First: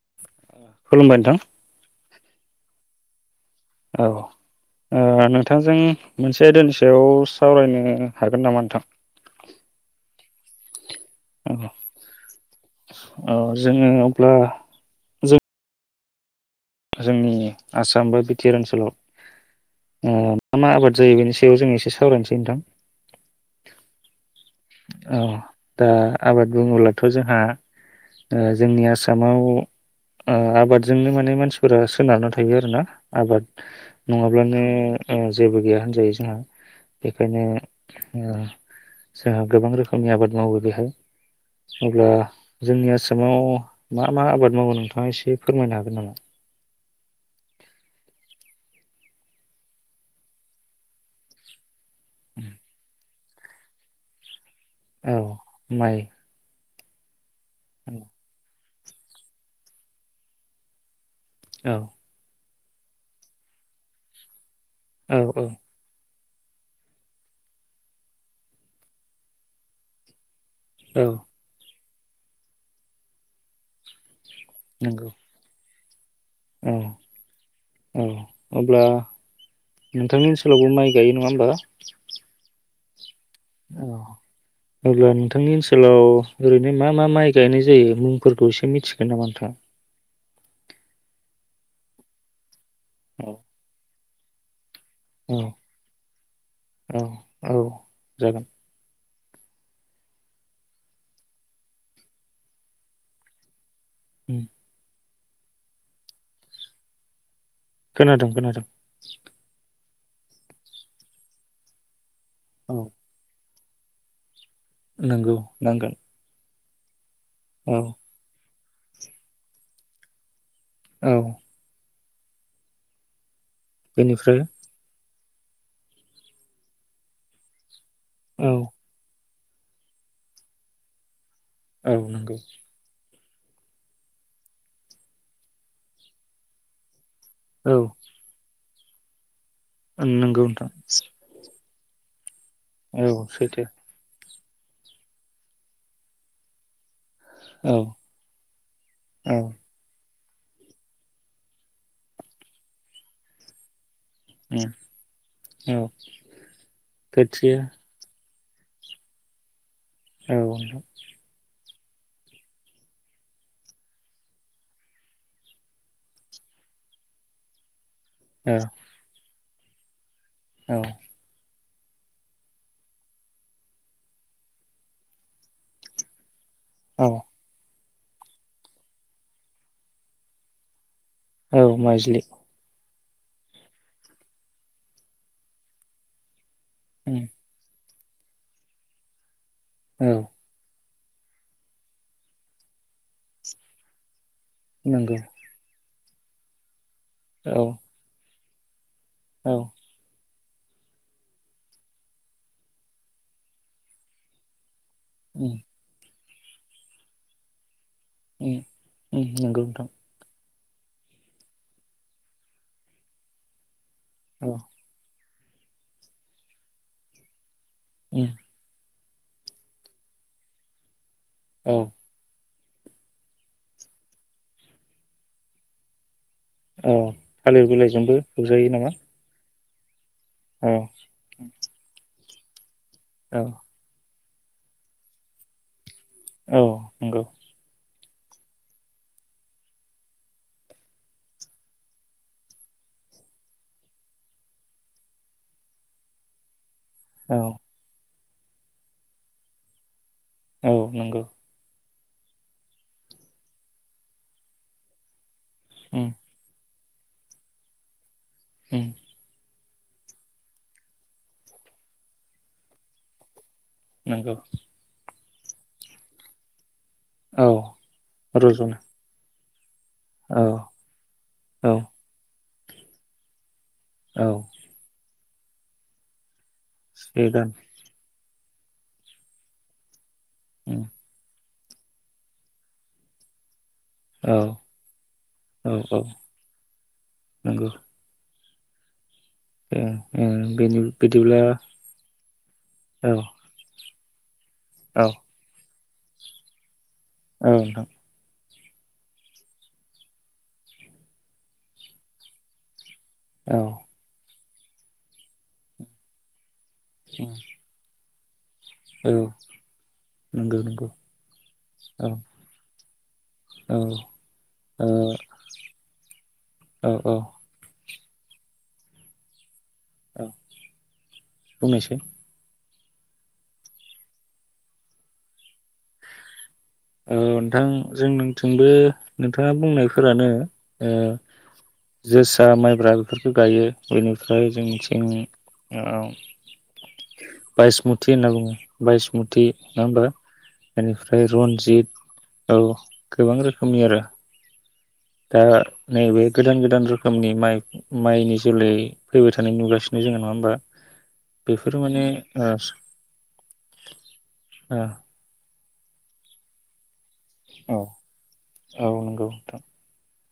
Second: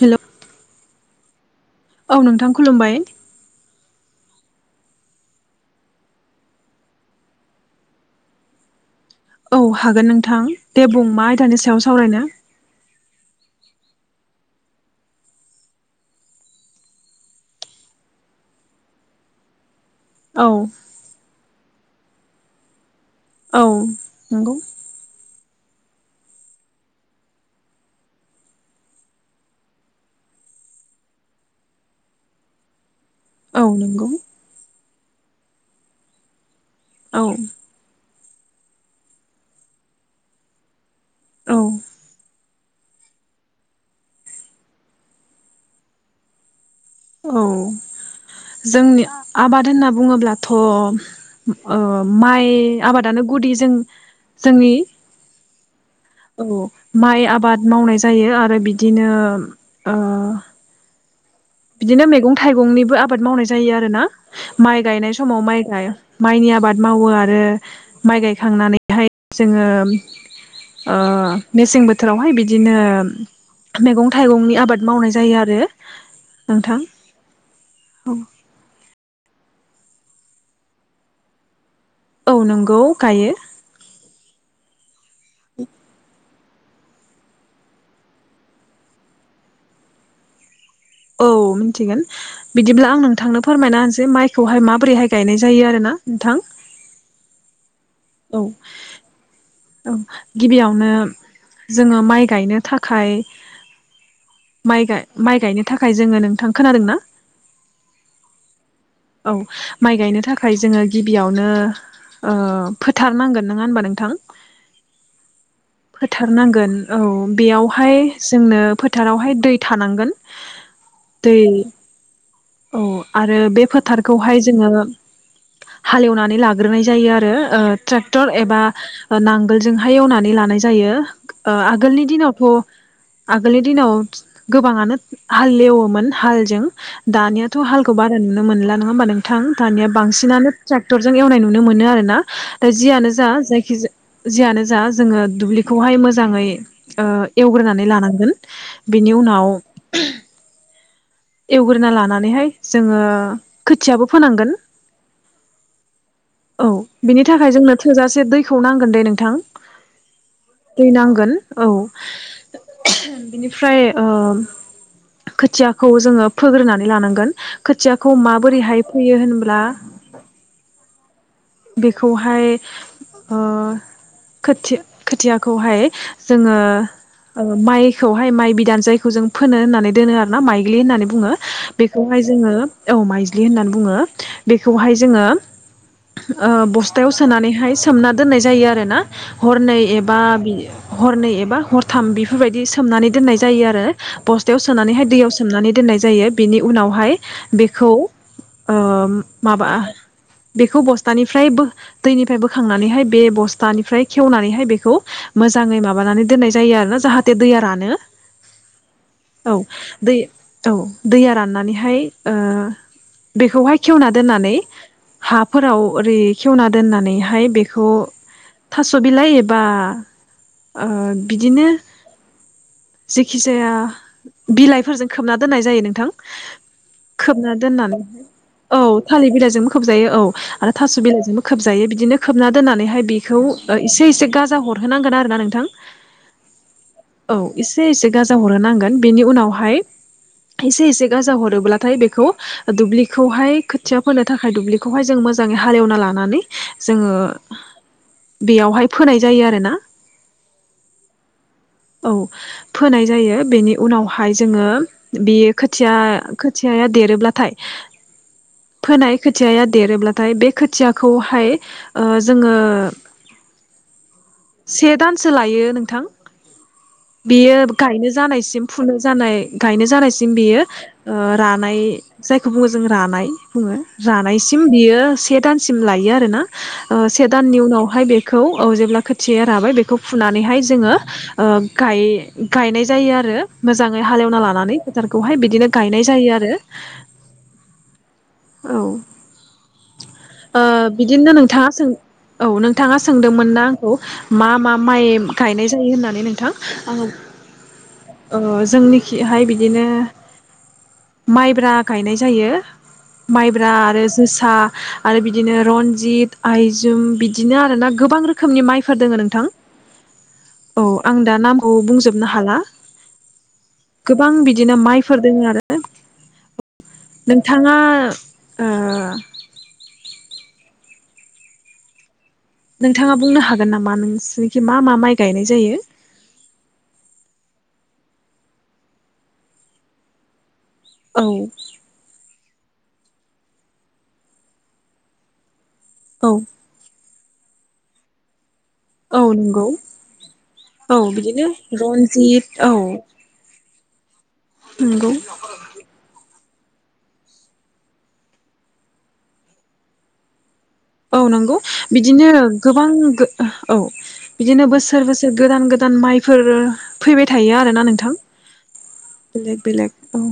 Hello खुलुमबाय नोंथां औ नोंथां खुलुमबाय औ ओ नोंथांजों मोनसे आयदानि सायाव सावरायनो हागोन नामा नोंथां? औ हागोन नोंथां दे बुं मा औ आयदानि सायाव सावरायनो औ जोङो अब्ला जों जोंनि आसाम बा बि टि आर ओनसोलाव ओ औ मा मा आबाद जायो बेनि बेयाव जों एसे सावरायनोसै नोंथां। औ नंगौ औ दा आबाद बुङोब्लाथ' जोंहा ओ जोंनि आसामाव ओ आबादजोंनो माने मानसिफोरा सोनारना थायो आरोना। आबाद औ नंगौ नङाब्लानो ओ जेबो गैया होनजायो जोंहा। औ बेखायनो ओ जोंहा गोबां रोखोमनि आबाद मावो बेहाय औ अब्ला जोंनि आसामाव मा मा आबाद मावो नोंथाङा एसे फोरमायनो हागोन नामा? औ जोंनि आबाद होनना बुङोब्लाथ' ओ माइ आबादानो गुदि जों जोंनि औ माइ औ माइ [unintelligible] आबाद औ मावनाय जायो आरो बि दिनो ओ औ बिदिनो मेगं थाइगंनिबो आबाद मावनाय जायो आरो ना माइ गायनाय समाव औ माइ गा माइनि आबाद मावो आरो माइ गायखांनानैहाय जोङो आ औ मेसें बो बोथोरावहाय बिदिनो मेगं थाइगंनि आबाद नंगौ मावनाय जायो आरो औ नोंथां औ अब्ला नोंथांनि ओनसोलावबो माइ गायो नङा होमबा? औ नंगौ गायो। औ अब्ला नोंथांनि ओनसोलाव ओरैनो मा मा माइ गायनाय जायो मुंफोरखौ एसे मिथिगोन नामा नोंथांङा औ मिथिगोन बिदिब्ला आं औ नोंथांनो फोरमायना होनोसै माइ खौहाय मा बोरैहाय औ गायनाय जायो आरो ना नोंथां औ औ औ। जागोन औ गिबियावनो जोङो माइ गायनो थाखाय उम माइ गाय माइ गायनो थाखाय जोङो नोंथां खोनादों ना? खोनादों खोनादों। माइ गायनो थाखाय जोङो गिबियावनो ओ औ फोथार नांगोन। नङा होनबा नोंथां? नंगौ नांगोन। फोथार नांगोन औ। औ बेयावहाय जोंनो फोथारावहाय दै थानांगोन। औ दै औ आरो बे फोथारखौहाय बेनिफ्राय जोङो हालेवनानै लाग्रोनाय जायो आरो ओ ट्रेक्टर औ एबा ओं नां गोलजोंहाय एवनानै लानाय जायो। ओं औ आगोलनि नंगौ दिनावथ' आगोलनि दिनाव बिद-गोबाङानो हाल एवोमोन हालजों। दानियाथ' औ हालखौ बारा नुनो मोनला। नङा होमबा नों नोंथां दानिया नंगौ बांसिनानो नोंथां ट्रेक्टरजों एवनाय नुनो मोनो आरोना। जियानो औ जा सैथो जायखिजाया जियानो जा जोङो दुब्लिखौहाय मोजाङै ओ औ एवग्रोनानै लानांगोन बेनि औ उनाव एवग्रोना लानानैहाय जोङो खो थियाबो फोनांगोन उम औ औ बिनि थाखाय खोथिया जोंनो थोजासे दै खौ नांगोन दे नोंथां। औ औ दै नांगोन औ। बिनिफ्राय ओं खोथिया खौ जोङो फोग्रोनानै लानांगोन खोथिया खौ माबोरैहाय फैयो होन ब्ला औ। बेखौहाय ओं खोथि-खोथियाखौहाय जोङो औ ओं माइ खौहाय माइ बिदान जायखौ जों फोनो होननानै दोनो आरोना माइ माइलि होननानै बुङो औ बेखौहाय माइज्लि जोङो औ माइज्लि होननानै बुङो बेखौहाय जोङो। ओं बस्थायाव उम सोनानैहाय सोमना दोननाय जायो आरोना। हरनै औ एबा बि हरनै एबा हरथाम बेफोरबायदि सोमनानै दोननाय जायो आरो बह्थ बस्तायाव सोनानैहाय नंगौ दैयाव दोननाय जायो बेनि उनाव बेहाय औ बेखौ अ ओ औ माबा बेखौ बस्थानिफ्राय दैनिफ्राय बोखांनानैहाय बे बस्थानिफ्राय खेवनानैहाय बेखौ उम मोजाङै माबानानै दोननाय जायो आरो ना जाहाथे दैया रानो उम उम औ नंगौ नोथां दै औ दैया राननानैहाय ओ दैखौहाय खेवना दोननानै औ हाफोराव ओरै खेवना दोननानैहाय बे खौ उम थास स बिलाइ एबा बिदिनो औ जेखि जाया बिलाइफोरजों खोबना दोननाय जायो नोंथां औ खोबना थालिर बिलाइजोंबो दोननानैहाय खोबजायो औ नामा? थालिर बिलाइजों खोबजायो औ आरो थास' बिलाइजोंबो खोबजायो बिदिनो खोबना दोननानै ओमफ्राय औ बेखौ इसे एसे गाजा हरहोनांगोन आरो ना नोंथां औ नंगौ। औ एसे एसे गाजा हरहोनांगोन बेनि उनावहाय, इसे एसे गाजा हरोब्लाथाय बेखौ दुब्लिखौहाय खोथिया फोनो थाखाय दुब्लिखौहाय जों मोजाङै हालेवना लानानै, जोङो औ बेयावहाय फोनाय जायो आरो ना? औ नंगौ। औ फोनाय जायो। बेनि उनावहाय जोङो, बियो खोथिया उम खोथि खोथिया देरोब्लाथाय, उम फोनाय खोथिया, देरोब्लाथाय बे खोथियाखौहाय ओ जोङो, नोंगौ सोलायो नोंथां, औ बेयो गायनो जानायसिम रज'नो फुनो जानाय, गायनो जानायसिम औ बेयो ओ औ रानाय जाय बुङोजों रानाय बुङो औ जानायसिम बियो खे दानसिम लायो आरो ना? से दाननि उनावहाय बे खौ औ जेब्ला खोथिया राबाय बेखौ, फुनानैहाय उम जोङो, गाय गायनाय जायो आरो मोजाङै हालेवना औ ला, [unintelligible] फोथारखौहाय बिदिनो औ गायनाय औ जायो आरो नंगौ औ ओ ओ बेनि बिदिनो बिदिब्ला नोंथाङा सों औ नोंथाङा औ सोंदोंमोन ना? औ मा मा माइ औ गायनाय जायो होननानै नोंथां आङो [unintelligible] ओ जोंनि हाय बिदिनो माइब्रा गायनाय जायो। औ माइब्रा आरो जोस सा आरो बिदिनो रनजित आयजुम औ बिदिनो आरो ना गोबां रोखोम रोखोमनि माइफोर दोङ नोंथां नंगौ औ नंगौ आं दा नामखौ औ बुंजोबनो हाला औ गोबां बिदिनो ओ माइफोर दोङो आरो औ औ नोंथाङा ओ बुंनोसै नोंथाङा बुंनो हागोन नामा नोंसोरनिखि मा मा माइ गायनाय जायो। नोंथां जोंथिंबो नोंथाङा बुंनायफोरानो ओ औ जोस [unintelligible] माइब्रा बेफोरखौ गायो बेनिफ्राय जोंथिं औ बाइसमुथि होन्ना बुङो। औ बायसमुति नंगौ नङा होमबा एनिफाय रनजि रनजित औ [unintelligible] नंगौ दा नै बे गोदान गोदान रोखोमनि माइ माइनि जोलै फैबाय थानाय नुगासिनो जोङो नङा होमबा। औ नंगौ बेफोरो माने बिदिनो ओ गोबां गो औ बिदिनो बोसोर बोसोर गोदान गो गोदान माइफोर फैबाय थायो ओ आरोना नोंथां औ नंगौ नोंथां बेलेग बेलेग औ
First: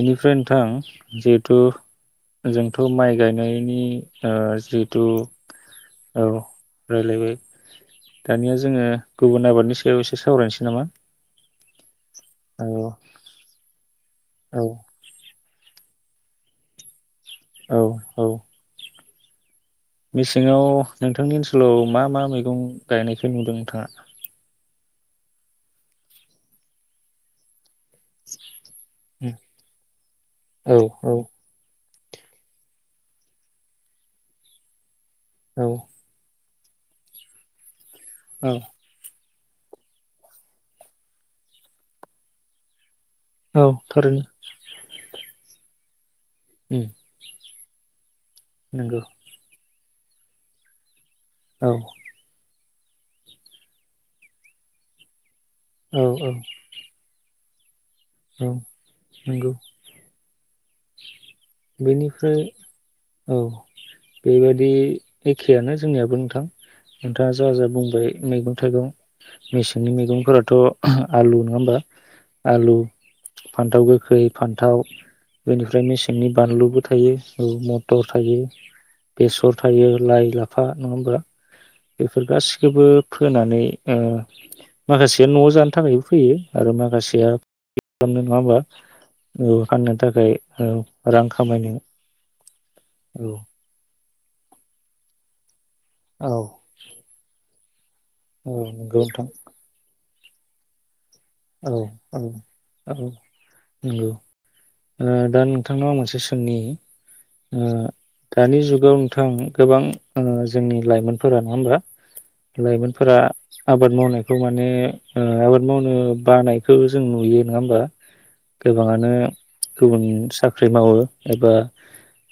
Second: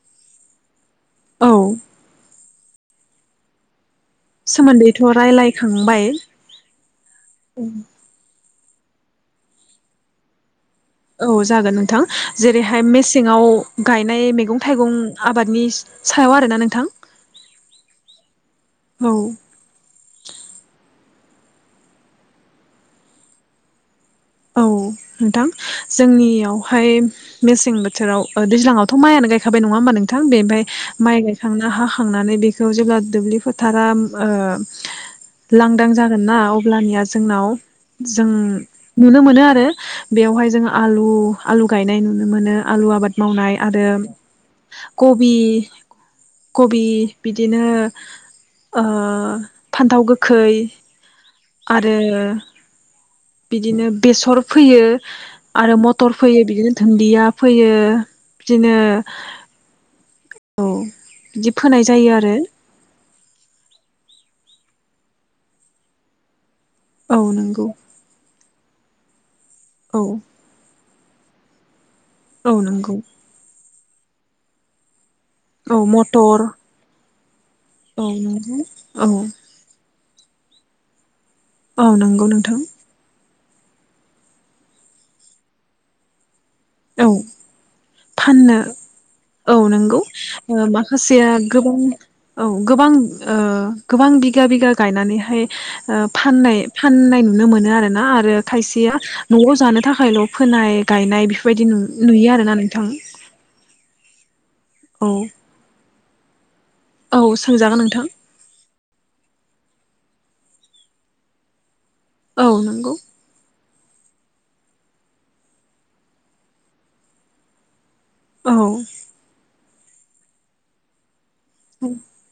बेनिफ्राय नोंथां औ जिहेथु जोंथ' माइ गायनायनि दा सोमोन्दैथ' जिहेथु रायलायखांबाय औ रालायो दानिया जोङो गुबुन आबादनि सायाव एसे सावरायनोसै नामा? औ जागोन नोंथां। जेरैहाय औ मेसेंआव गायनाय मैगं औ थाइगं आबादनि सायाव आरोना नोंथां औ-औ औ मेसेङाव नोंथांनि ओनसोलाव मा मा मैगं गायनायखौ नुदों नोंथाङा? औ नोंथां जोंनियावहाय मेसें [unintelligible] [unintelligible] औ औ [unintelligible] खांनानै बेखौ जेब्ला दुब्लि फोथारा ओ औ लांदां जागोन ना अ अब्लानिया जोंनाव। जों। औ नुनो मोनो आरो बेयावहाय जोङो आलु आलु गायनाय नुनो मोनो आलु आबाद। मावनाय औ आरो थारैनो कबि [inaudible] कबि उम बि बिदिनो ओ नंगौ फान्थाव गोखै औ आरो। बिदिनो बेसर फैयो आरो औ मटर औ फोयो, बिदिनो दुन्दिया फोयो औ बिदिनो नंगौ बिदि फोनाय जायो आरो बेनिफ्राय औ बेबाय बे एखेयानो जोंनियाबो नोंथां। औ नोंथाङा जा नंगौ जा बुंबाय मैगं थाइगं मेसेंनि औ मैगंफोराथ' आलु नङा होमबा? औ आलु नंगौ। फान्थाव गोखै, फान्थाव औ बेनिफ्राय मेसेंनि मटर बानलुबो थायो। औ मटर औ थायो नंगौ औ बेसर थायो। लाइ, लाफा नङा होमबा? औ बेफोर नंगौ नोंथां गासिखोबो फोनानै ओ माखासेया न'आव जानो थाखायबो फैयो। आरो औ माखासेया खालामनो नङा होमबा फाननो औ फाननो थाखाय ओ रां माखासेया खामायनो। गोबां औ गोबां औ ओ। गोबां बिगा बिगा गायनानैहाय ओ औ फाननाय फाननाय नुनो मोनो आरो ना आरो औ खायसेया नंगौ नोंथां न'आव जानो थाखायल' फोनाय गायनाय बायदि औ नु नुयो आरोना नोंथां नोंगौ औ ओ दा नोंथांनाव आं मोनसे गोसोंनि औ ओ सोंजागोन नोंथां दानि जुगाव नोंथां गोबां आङो जोंनि लाइमोनफोरा नङा होमबा औ नंगौ लाइमोनफोरा आबाद मावनायखौ माने ओ आबाद मावनो। बानायखौ जों नुयो नङा होमबा। औ गोबाङानो। गुबुन साख्रि मावो। एबा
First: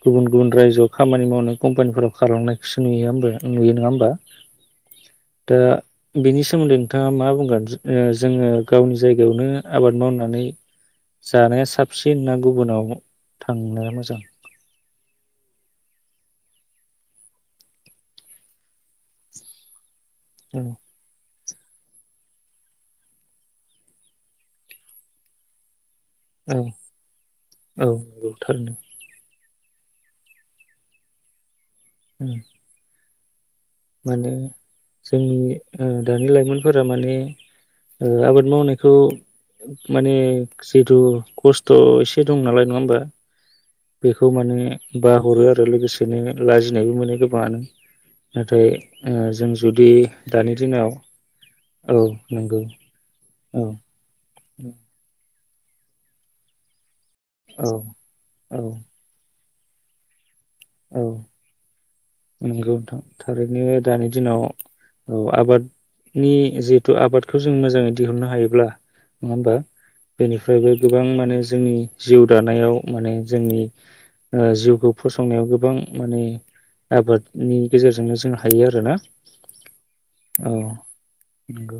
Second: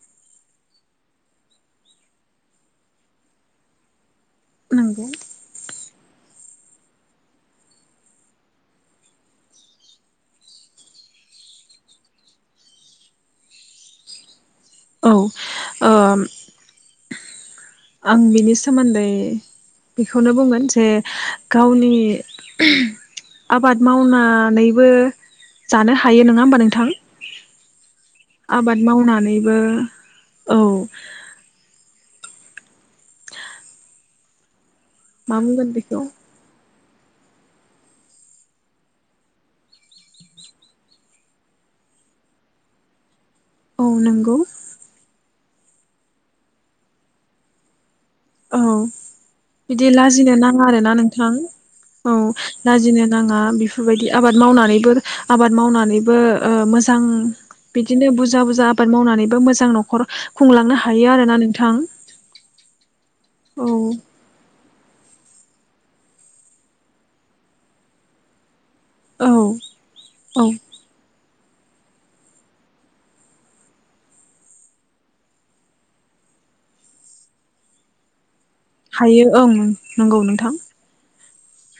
गुबुन गुबुन रायजोआव खामानि मावनाय कम्पानिफोराव खालामनायखौसो नुयो नुयो नङा होमबा। नंगौ बिनि सोमोन्दै नोंथाङा मा बुंगोन जोङो। गावनि जायगायावनो आबाद मावनानै जानाया साबसिन ना गुबुनाव थांनाया मोजां। औ ओ आं बिनि सोमोन्दै। बेखौनो औ बुंगोन जे। गावनि आबाद मावनानैबो जानो हागोन थायो नङा औ होमबा नोंथां। औ नंगौ थारैनो आबाद मावना बिबो औ उम माने जोंनि मा बुंगोन बेखौ दानि लाइमोन फोर माने आबाद मावनायखौ माने जिहेथु खस्थ एसे दं नालाय नङा होमबा। औ बेखौ नंगौ माने। बाहरो आरो लोगोसेनो लाजिनायबो मोनो गोबाङानो। नाथाय औ ओ जों बिदि जुदि लाजिनो दानि नाङा दिनाव आरोना नोंथां औ लाजिनो नाङा। आं औ बेफोरबायदि आबाद। मावनानैबो। आबाद मावनानैबो ओ मोजां। आंडों औ बिदिनो बुरजा औ बुरजा आबाद मावनानैबो मोजां। जों नखर खुंलांनो औ हायो आरोना नोंथां। औ थारिखनि दानि दिनाव औ आबादनि जिहेथु आबादखौ जों मोजाङै दिहुननो हायोब्ला। नङा औ होमबा औ बेनिफ्रायबो गोबां माने। जोंनि जिउ दानायाव माने जोंनि जिउखौ फसंनायाव गोबां माने। आबादनि गेजेरजोंनो जोंहा। हायो ओं नंगौ नोंथां। नगौ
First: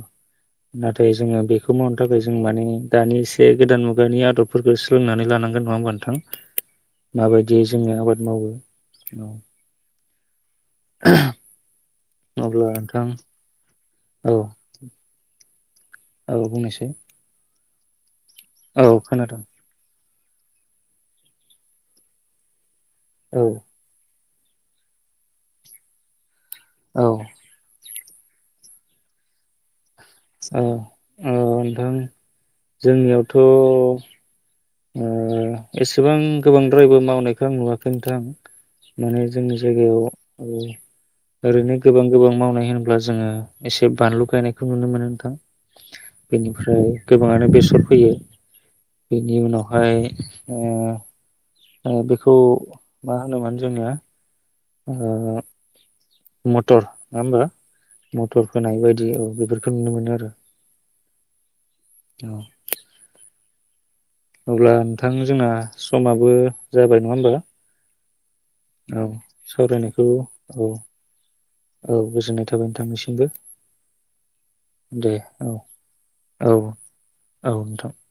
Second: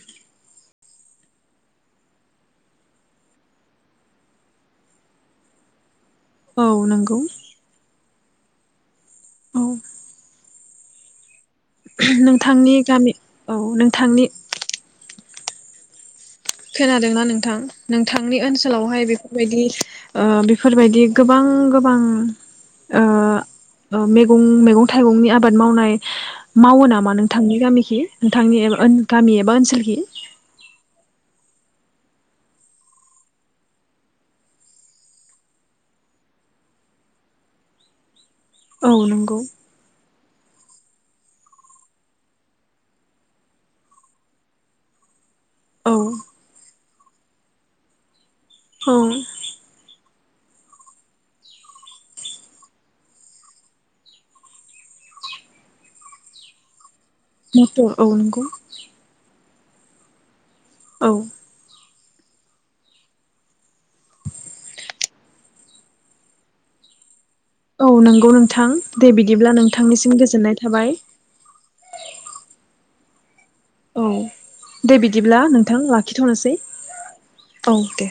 नाथाय जोङो बेखौ मावनो थाखाय जों माने दानि एसे गोदान मुगानि आदबफोरखौ सोलोंनानै लानांगोन नङा होमबा नोंथां? औ नंगौ माबायदि जोङो आबाद मावो। औेल' [inaudible] औ [inaudible] अब्ला नोंथांनि नोंथां गामि औ नों औ। औ बुंनोसै खोनादोंना नोंथां? थांनि औ ओनसोलावहाय खोनादों बेफोरबायदि बेफोरबायदि गोबां गोबां ओ औ ओ मे। मैगं थाइगंनि आबाद मावनाय। मावो औ नामा नोंथांनि गामिखि? नोंथांनि गामि एबा ओनसोलखि? औ नोंथां जोंनियावथ' ओ एसेबां गोबांद्रायबो मावनायखौ आं नुवाखै नोंथां। औ माने नंगौ जोंनि जायगायाव औ ओरैनो गोबां गोबां मावनाय होनोब्ला जोङो एसे बानलु गायनायखौ नुनो मोनो नोंथां। औ बेनिफ्राय गोबाङानो बेसर फैयो। औ। बेनि उनावहाय ओ बेखौ मा होनोमोन जोङो? ओ मटर नङा होमबा मटर औ नंगौ मथर फोनाय बायदि औ बे बेखौ नुनो मोनो आरो। औ। औ। [inaudible] अब्ला नोंथां जोंना समाबो जाबाय नङा होमबा? औ नंगौ नोंथां दे औ बिदिब्ला सावरायनायखौ नोंथांनिसिम गोजोननाय औ थाबाय। औ गोजोननाय थाबाय नोंथांनिसिमबो। औ दे बिदिब्ला नोंथां लाखिथ'नोसै औ औ दे।